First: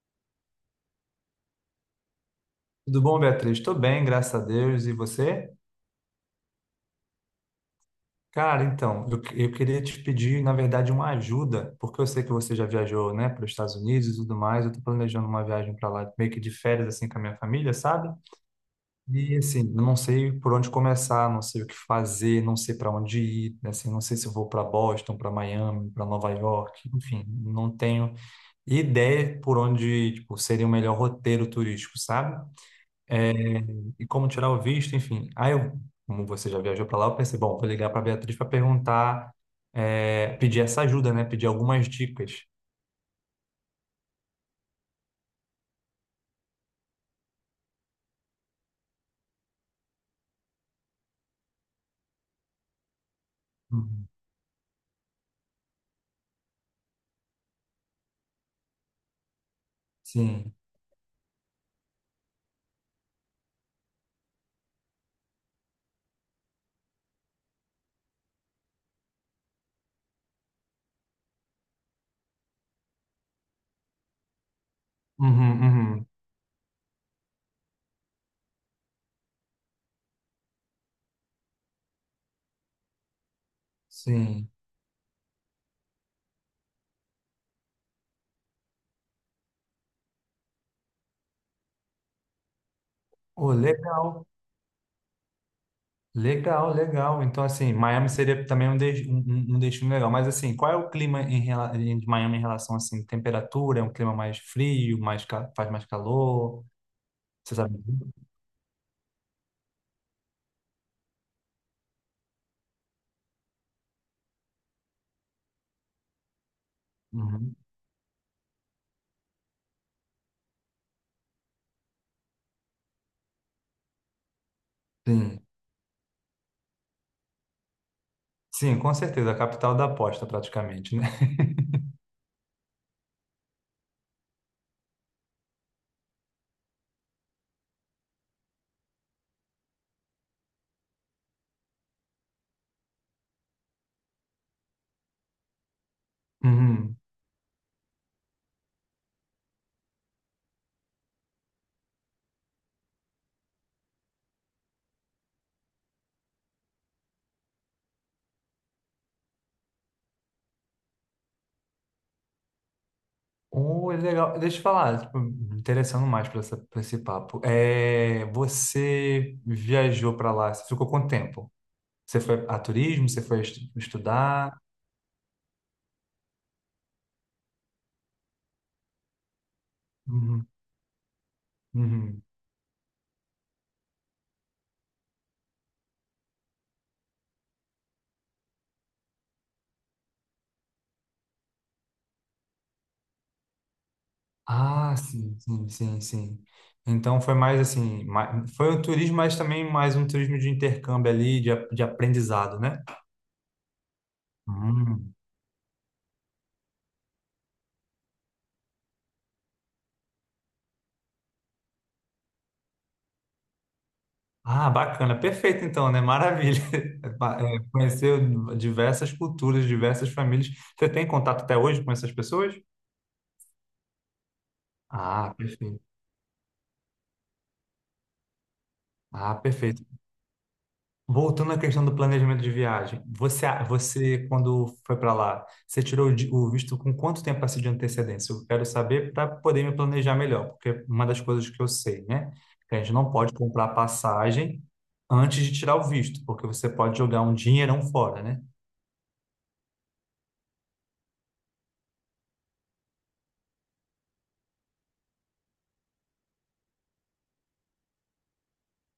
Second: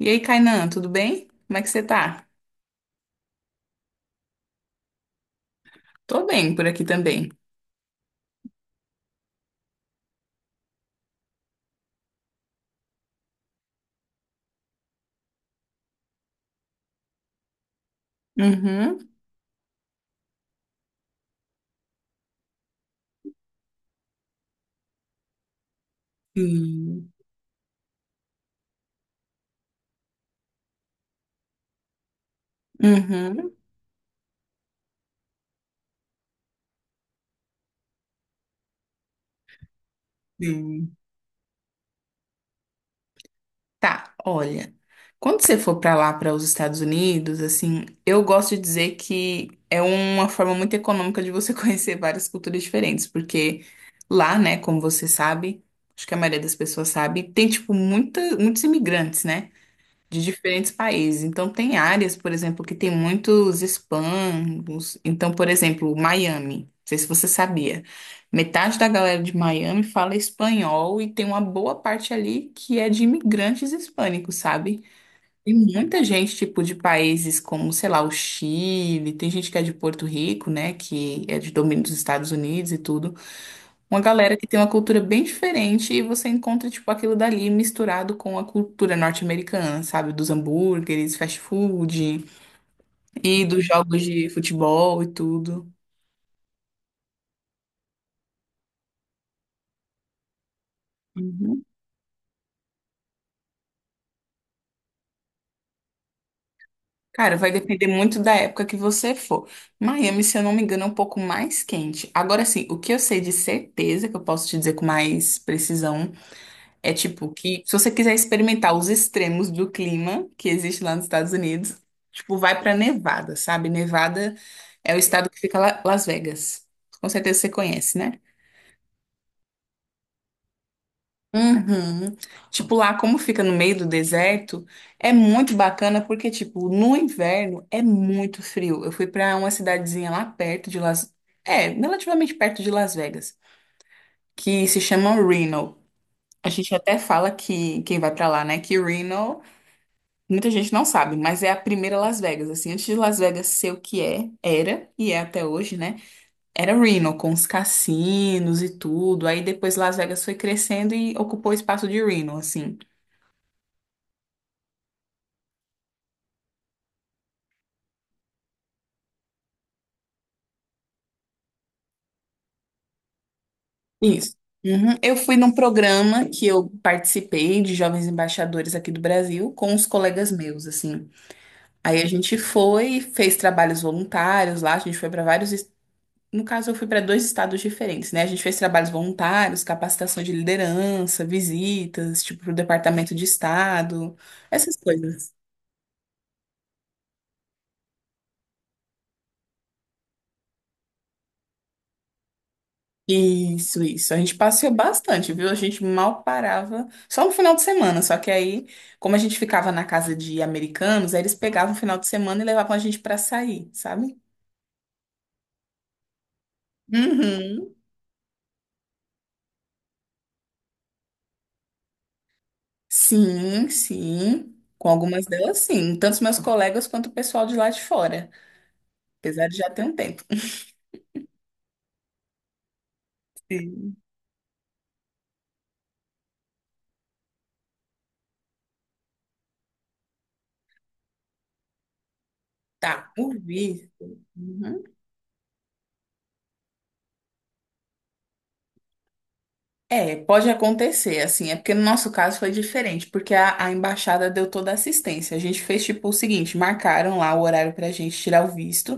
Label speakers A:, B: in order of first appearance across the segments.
A: E aí, Kainan, tudo bem? Como é que você tá?
B: Tudo bom, Beatriz? Estou bem, graças a Deus. E você?
A: Tô bem por aqui também.
B: Cara, então, eu queria te pedir, na verdade, uma ajuda, porque eu sei que você já viajou, né, para os Estados Unidos e tudo mais. Eu estou planejando uma viagem para lá, meio que de férias, assim, com a minha família, sabe?
A: Uhum.
B: E, assim, eu não sei por onde começar, não sei o que fazer, não sei para onde ir, né, assim, não sei se eu vou para Boston, para Miami, para Nova York,
A: Sim.
B: enfim, não tenho ideia por onde, tipo, seria o melhor roteiro turístico, sabe? É,
A: Uhum.
B: e como tirar o visto, enfim. Aí, eu, como você já viajou para lá, eu pensei, bom, vou ligar para Beatriz para perguntar, pedir essa
A: Sim.
B: ajuda, né? Pedir algumas dicas.
A: Tá, olha. Quando você for pra lá, para os Estados Unidos, assim, eu gosto de dizer que é uma forma muito econômica de você conhecer várias culturas diferentes, porque
B: Uhum.
A: lá, né, como você sabe, acho que a maioria das pessoas sabe, tem tipo muita, muitos imigrantes, né? De
B: Sim.
A: diferentes países. Então, tem áreas, por exemplo, que tem muitos hispanos. Então, por exemplo, Miami. Não sei se você sabia. Metade da galera de Miami fala espanhol e tem uma boa parte ali que é de imigrantes hispânicos, sabe? Tem
B: Uhum,
A: muita
B: uhum.
A: gente, tipo, de países como, sei lá, o Chile, tem gente que é de Porto Rico, né, que é de domínio dos Estados Unidos e tudo uma galera que
B: Sim.
A: tem uma cultura bem diferente e você encontra, tipo, aquilo dali misturado com a cultura norte-americana, sabe? Dos hambúrgueres, fast food e
B: Oh,
A: dos jogos
B: legal,
A: de futebol e tudo.
B: legal, legal. Então, assim, Miami seria também um, um, um destino legal. Mas, assim, qual é o clima em,
A: Uhum.
B: de Miami em relação, assim, temperatura? É um clima mais frio, mais, faz mais calor?
A: Cara, vai
B: Você sabe?
A: depender muito da época que você for. Miami, se eu não me engano, é um pouco mais quente. Agora sim, o que eu sei de certeza, que eu posso te dizer com mais precisão, é tipo
B: Uhum.
A: que, se você quiser experimentar os extremos do clima que existe lá nos Estados Unidos, tipo, vai pra Nevada, sabe? Nevada é o estado que
B: Sim.
A: fica lá, Las Vegas. Com certeza você conhece, né?
B: Sim, com certeza. A capital da aposta, praticamente, né?
A: Uhum. Tipo, lá como fica no meio do deserto, é muito bacana porque, tipo, no inverno é muito frio. Eu fui pra uma cidadezinha lá perto de Las... É, relativamente perto de Las Vegas, que se chama Reno. A gente
B: Uhum.
A: até fala que quem vai pra lá, né, que Reno muita gente não sabe, mas é a primeira Las Vegas, assim, antes de Las Vegas ser o que é, era, e é até hoje, né? Era Reno, com os cassinos e tudo. Aí depois Las Vegas foi crescendo e ocupou o espaço de Reno, assim.
B: Oh, é legal. Deixa eu falar, tipo, me interessando mais para essa, pra esse papo. É, você viajou para lá, você ficou quanto tempo? Você foi a turismo, você foi
A: Isso.
B: estudar?
A: Uhum. Eu fui num programa que eu participei de jovens embaixadores aqui do Brasil com os colegas
B: Uhum,
A: meus, assim. Aí a
B: uhum.
A: gente foi, fez trabalhos voluntários lá, a gente foi para vários... No caso, eu fui para dois estados diferentes, né? A gente fez trabalhos voluntários, capacitação de liderança, visitas, tipo, pro departamento de estado, essas
B: Ah,
A: coisas.
B: sim, sim, sim, sim. Então foi mais assim, mais, foi um turismo, mas também mais um turismo de intercâmbio ali, de, de aprendizado, né?
A: Isso, isso. A gente passeou
B: Hum.
A: bastante, viu? A gente mal parava, só no final de semana. Só que aí, como a gente ficava na casa de americanos, aí eles pegavam o final de semana e levavam a gente para sair, sabe?
B: Ah, bacana, perfeito então, né? Maravilha.
A: Uhum.
B: Conheceu diversas culturas, diversas famílias. Você tem contato até hoje com essas pessoas?
A: Sim, sim. Com algumas
B: Ah,
A: delas,
B: perfeito.
A: sim. Tanto os meus colegas quanto o pessoal de lá de fora.
B: Ah,
A: Apesar de já ter
B: perfeito.
A: um tempo.
B: Voltando à questão do planejamento de viagem, você, você quando foi para lá, você tirou o visto com quanto tempo assim de antecedência? Eu quero saber para poder me planejar melhor, porque uma das coisas que eu sei, né, que a gente
A: Tá,
B: não
A: o
B: pode comprar
A: visto.
B: passagem
A: Uhum.
B: antes de tirar o visto, porque você pode jogar um dinheirão fora, né?
A: É, pode acontecer, assim, é porque no nosso caso foi diferente, porque a embaixada deu toda a assistência. A gente fez tipo o seguinte, marcaram lá o horário pra gente tirar o visto.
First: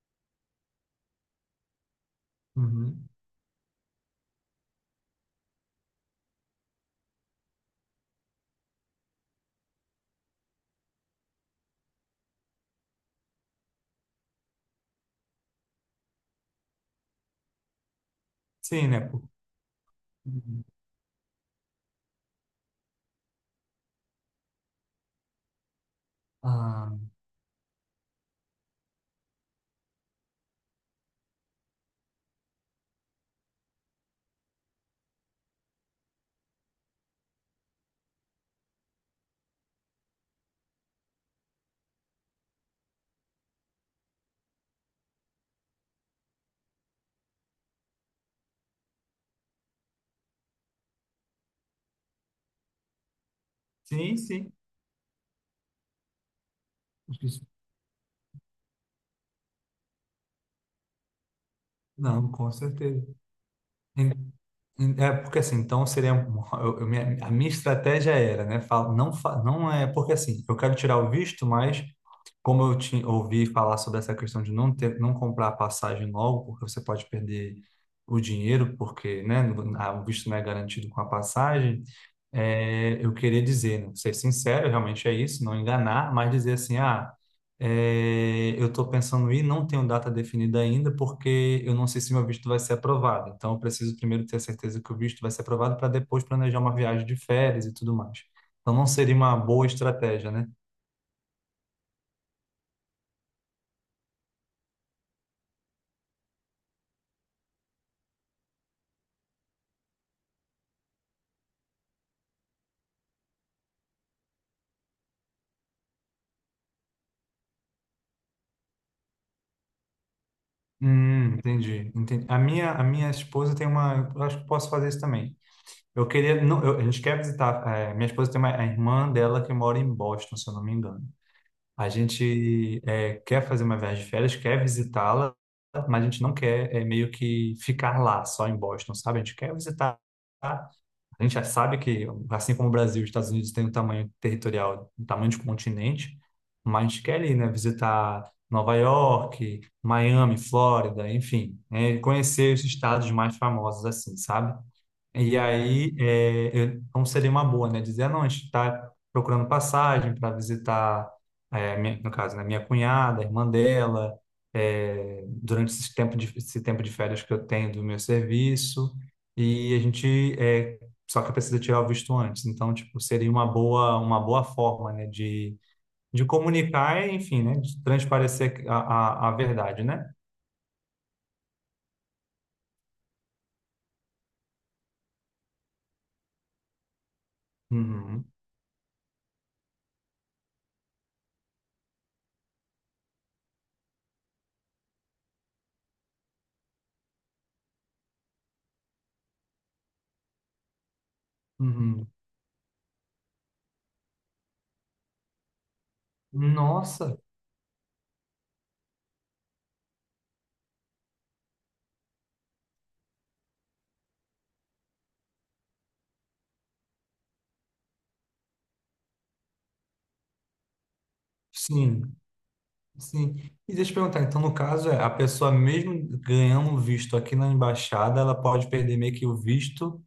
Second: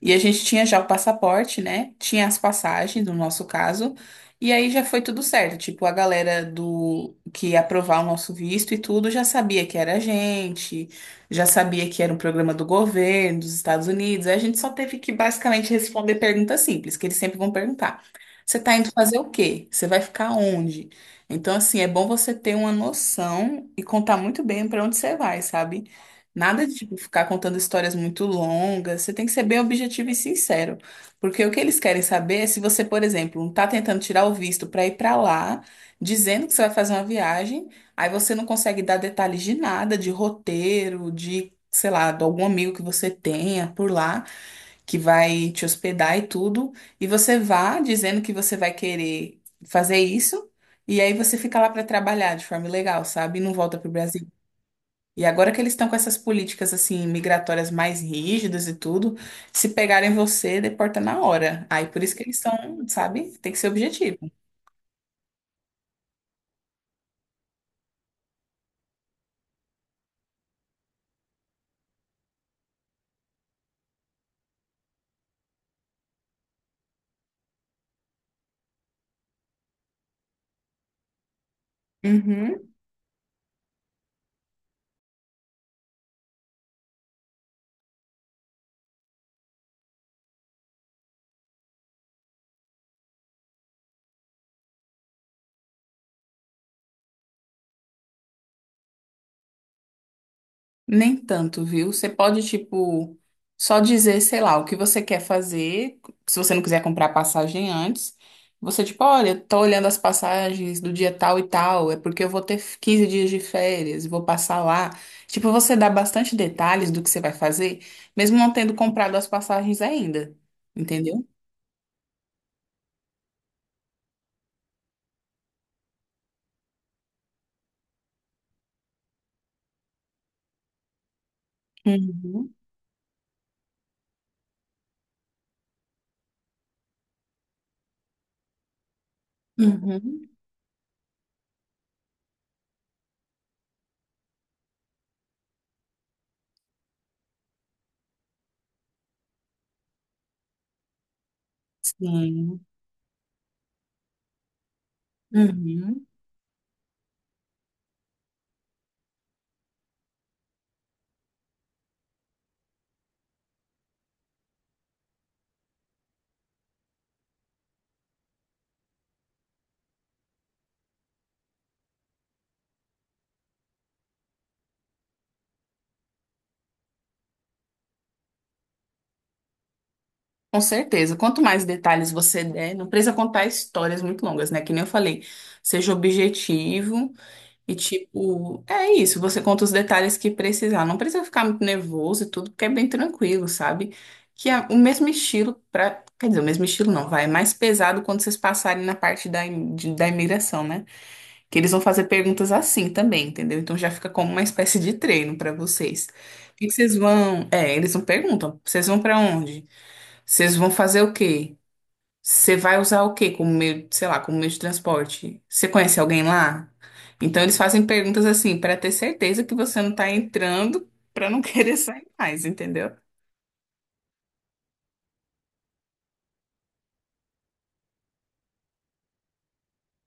A: E a gente tinha já o passaporte, né? Tinha as passagens,
B: Uhum.
A: no nosso caso. E aí já foi tudo certo. Tipo, a galera do que ia aprovar o nosso visto e tudo já sabia que era a gente, já sabia que era um programa do governo dos Estados Unidos. Aí a gente só teve que basicamente responder perguntas simples, que eles sempre vão perguntar. Você tá
B: Sim,
A: indo
B: né?
A: fazer o quê? Você vai ficar
B: Uhum.
A: onde? Então, assim, é bom você ter uma noção e contar muito bem para onde você vai, sabe? Nada de
B: Ah,
A: tipo, ficar contando histórias muito longas. Você tem que ser bem objetivo e sincero. Porque o que eles querem saber é se você, por exemplo, está tentando tirar o visto para ir para lá, dizendo que você vai fazer uma viagem, aí você não consegue dar detalhes de nada, de roteiro, de, sei lá, de algum amigo que você tenha por lá, que vai te hospedar e tudo. E você vá dizendo que você vai querer fazer isso. E aí você fica lá para trabalhar de forma ilegal, sabe? E não volta para o
B: Sim,
A: Brasil.
B: sim.
A: E agora que eles estão com essas políticas assim
B: acho que isso-
A: migratórias mais rígidas e tudo, se pegarem você, deporta na hora. Aí por isso que
B: não,
A: eles
B: com
A: estão,
B: certeza.
A: sabe? Tem que ser
B: Em-
A: objetivo.
B: É porque assim, então seria a minha estratégia era, né? Fala, não, não é porque assim, eu quero tirar o visto, mas como eu te, ouvi falar sobre essa questão de não ter, não comprar a passagem logo, porque você pode perder o dinheiro, porque, né? O visto não é garantido com a passagem.
A: Uhum.
B: Eu queria dizer, né, ser sincero, realmente é isso, não enganar, mas dizer assim, ah. Eu estou pensando em ir, não tenho data definida ainda, porque eu não sei se meu visto vai ser aprovado. Então, eu preciso primeiro ter certeza que o visto vai ser aprovado para depois planejar uma viagem de férias e tudo mais. Então, não seria uma boa estratégia, né?
A: Nem tanto, viu? Você pode, tipo, só dizer, sei lá, o que você quer fazer. Se você não quiser comprar passagem antes, você, tipo, olha, tô olhando as passagens do dia tal e tal, é porque eu vou ter 15 dias de férias, vou passar lá. Tipo, você dá bastante detalhes do que você vai fazer, mesmo não tendo comprado as passagens ainda. Entendeu?
B: Entendi, entendi. A minha esposa tem uma. Eu acho que posso fazer isso também. Eu queria. Não, a gente quer visitar. Minha esposa tem uma, a irmã dela que mora em Boston, se eu não me engano. A
A: Uhum.
B: gente quer fazer uma viagem de férias, quer visitá-la, mas a gente não quer meio que ficar lá, só em Boston, sabe? A gente quer visitar.
A: Uhum.
B: A gente já sabe que, assim como o Brasil, os Estados Unidos têm um tamanho territorial, um tamanho de continente, mas a gente quer ir, né? Visitar Nova York, Miami, Flórida, enfim, né? Conhecer
A: Sim.
B: os estados mais famosos, assim, sabe? E aí,
A: Uhum.
B: então seria uma boa, né? Dizer, ah, não, a gente está procurando passagem para visitar, no caso, né, minha cunhada, a irmã dela, durante esse tempo de férias que eu tenho do meu serviço, e a gente, só que precisa tirar o visto antes. Então, tipo, seria uma boa forma, né, de comunicar, enfim, né, de transparecer a verdade, né?
A: Com certeza. Quanto mais detalhes você der, não precisa contar histórias muito longas, né? Que nem eu falei, seja objetivo e
B: Uhum,
A: tipo, é isso, você conta os detalhes que precisar. Não precisa ficar muito nervoso e tudo, porque é bem tranquilo, sabe? Que é o mesmo estilo para, quer dizer, o mesmo estilo não, vai, é mais pesado quando vocês passarem na parte da, im- de- da imigração, né? Que eles vão fazer
B: uhum.
A: perguntas assim também, entendeu? Então já fica como uma espécie de treino para vocês. O que que vocês
B: Nossa,
A: vão, é, eles não perguntam, vocês vão para onde? Vocês vão fazer o quê? Você vai usar o quê como meio, sei lá, como meio de transporte? Você conhece alguém lá? Então eles fazem perguntas assim para ter certeza que você não tá entrando para não querer
B: sim.
A: sair mais, entendeu?
B: Sim. E deixa eu perguntar, então, no caso, é, a pessoa mesmo ganhando o visto aqui na embaixada, ela pode perder meio que o visto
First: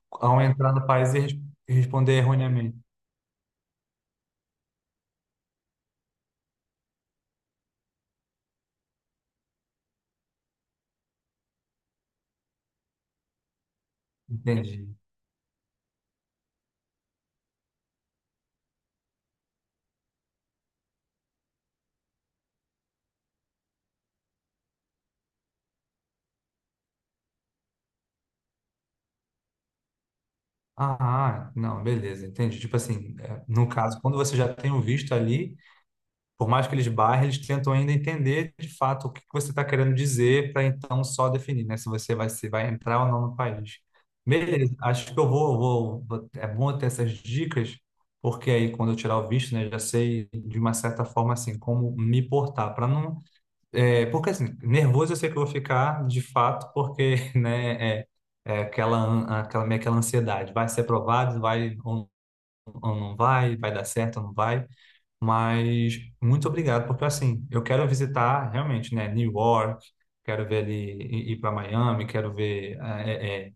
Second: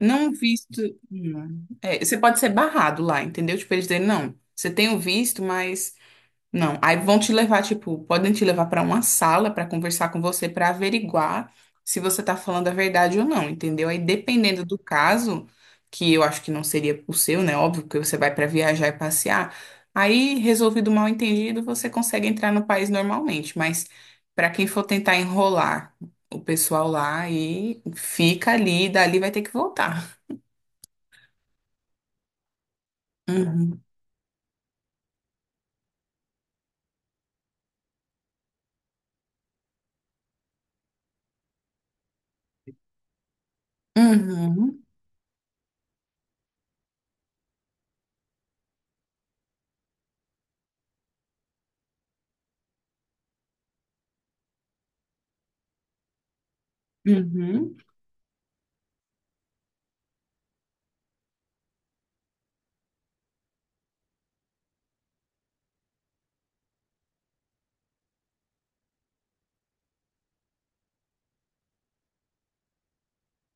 A: Não
B: ao entrar
A: visto.
B: no país e
A: Não.
B: e
A: É,
B: responder
A: você pode ser
B: erroneamente.
A: barrado lá, entendeu? Tipo, eles dizem, não, você tem o visto, mas... Não, aí vão te levar, tipo, podem te levar para uma sala para conversar com você, para averiguar se você tá falando a verdade ou não, entendeu? Aí dependendo do
B: Entendi.
A: caso, que eu acho que não seria o seu, né? Óbvio que você vai para viajar e passear. Aí, resolvido o mal-entendido, você consegue entrar no país normalmente, mas para quem for tentar enrolar o pessoal lá aí fica ali, e dali vai ter que voltar.
B: Ah, ah, não, beleza, entendi. Tipo assim, é, no
A: Uhum.
B: caso, quando você já tem o visto ali, por mais que eles barrem, eles tentam ainda entender de fato o que que você está querendo dizer para então só definir, né? Se você vai, se vai entrar ou não no país. Beleza,
A: Uhum.
B: acho que eu é bom eu ter essas dicas, porque aí quando eu tirar o visto, né, já sei de uma certa forma assim como me portar para não, porque assim, nervoso eu sei que eu vou ficar de fato, porque,
A: Uhum.
B: né, é aquela meio aquela ansiedade, vai ser aprovado, vai ou não vai, vai dar certo ou não vai. Mas muito obrigado, porque assim, eu quero visitar realmente, né, New York, quero ver ali, ir para Miami, quero ver,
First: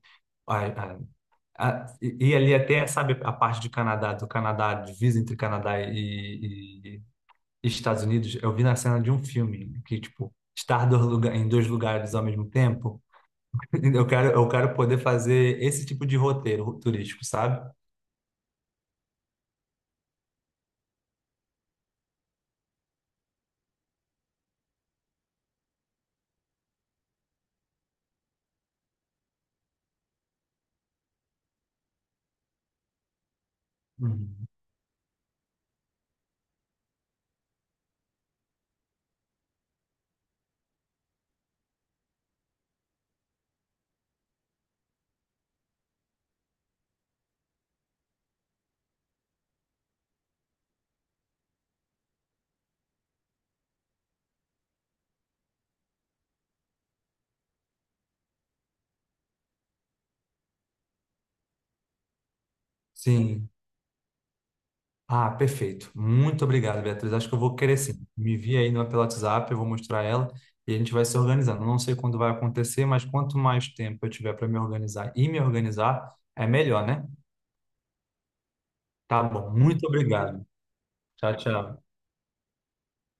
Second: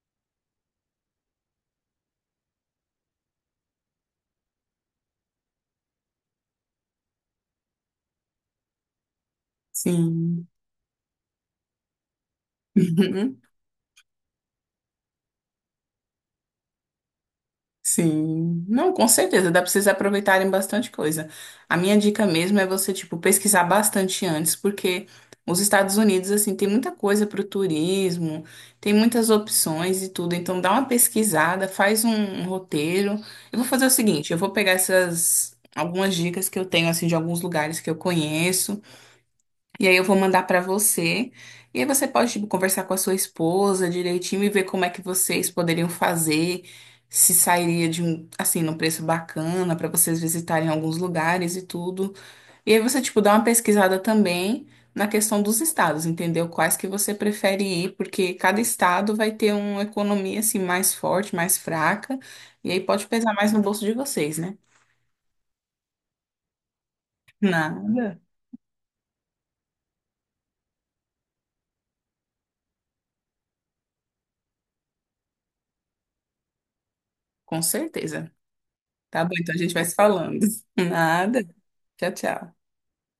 B: a- a- e ali até, sabe, a parte de do Canadá, divisa entre Canadá e Estados Unidos, eu vi na cena de um filme, que, tipo,
A: Sim.
B: estar dois lugar, em dois lugares ao mesmo tempo, eu quero poder fazer esse tipo de roteiro turístico, sabe?
A: Sim, não, com certeza, dá pra vocês aproveitarem bastante coisa. A minha dica mesmo é você, tipo, pesquisar bastante antes, porque os Estados Unidos, assim, tem muita coisa pro turismo, tem muitas opções e tudo. Então, dá uma pesquisada, faz um, um roteiro. Eu vou fazer o seguinte, eu
B: Uhum.
A: vou pegar essas algumas dicas que eu tenho, assim, de alguns lugares que eu conheço. E aí eu vou mandar pra você. E aí você pode, tipo, conversar com a sua esposa direitinho e ver como é que vocês poderiam fazer, se sairia de um, assim, num preço bacana pra vocês visitarem alguns lugares e tudo. E aí você, tipo, dá uma pesquisada também na questão dos estados, entendeu? Quais que você prefere ir, porque cada estado vai ter uma economia, assim, mais forte, mais fraca. E aí pode pesar
B: Sim.
A: mais no bolso de vocês, né?
B: Ah, perfeito. Muito obrigado, Beatriz. Acho que eu vou querer sim.
A: Nada,
B: Me envia aí no pelo WhatsApp, eu vou mostrar ela e a gente vai se organizando. Não sei quando vai acontecer, mas quanto mais tempo eu tiver para me organizar e me organizar, é melhor, né?
A: com certeza.
B: Tá
A: Tá bom,
B: bom.
A: então a gente vai
B: Muito
A: se falando.
B: obrigado. Tchau,
A: Nada.
B: tchau.
A: Tchau, tchau.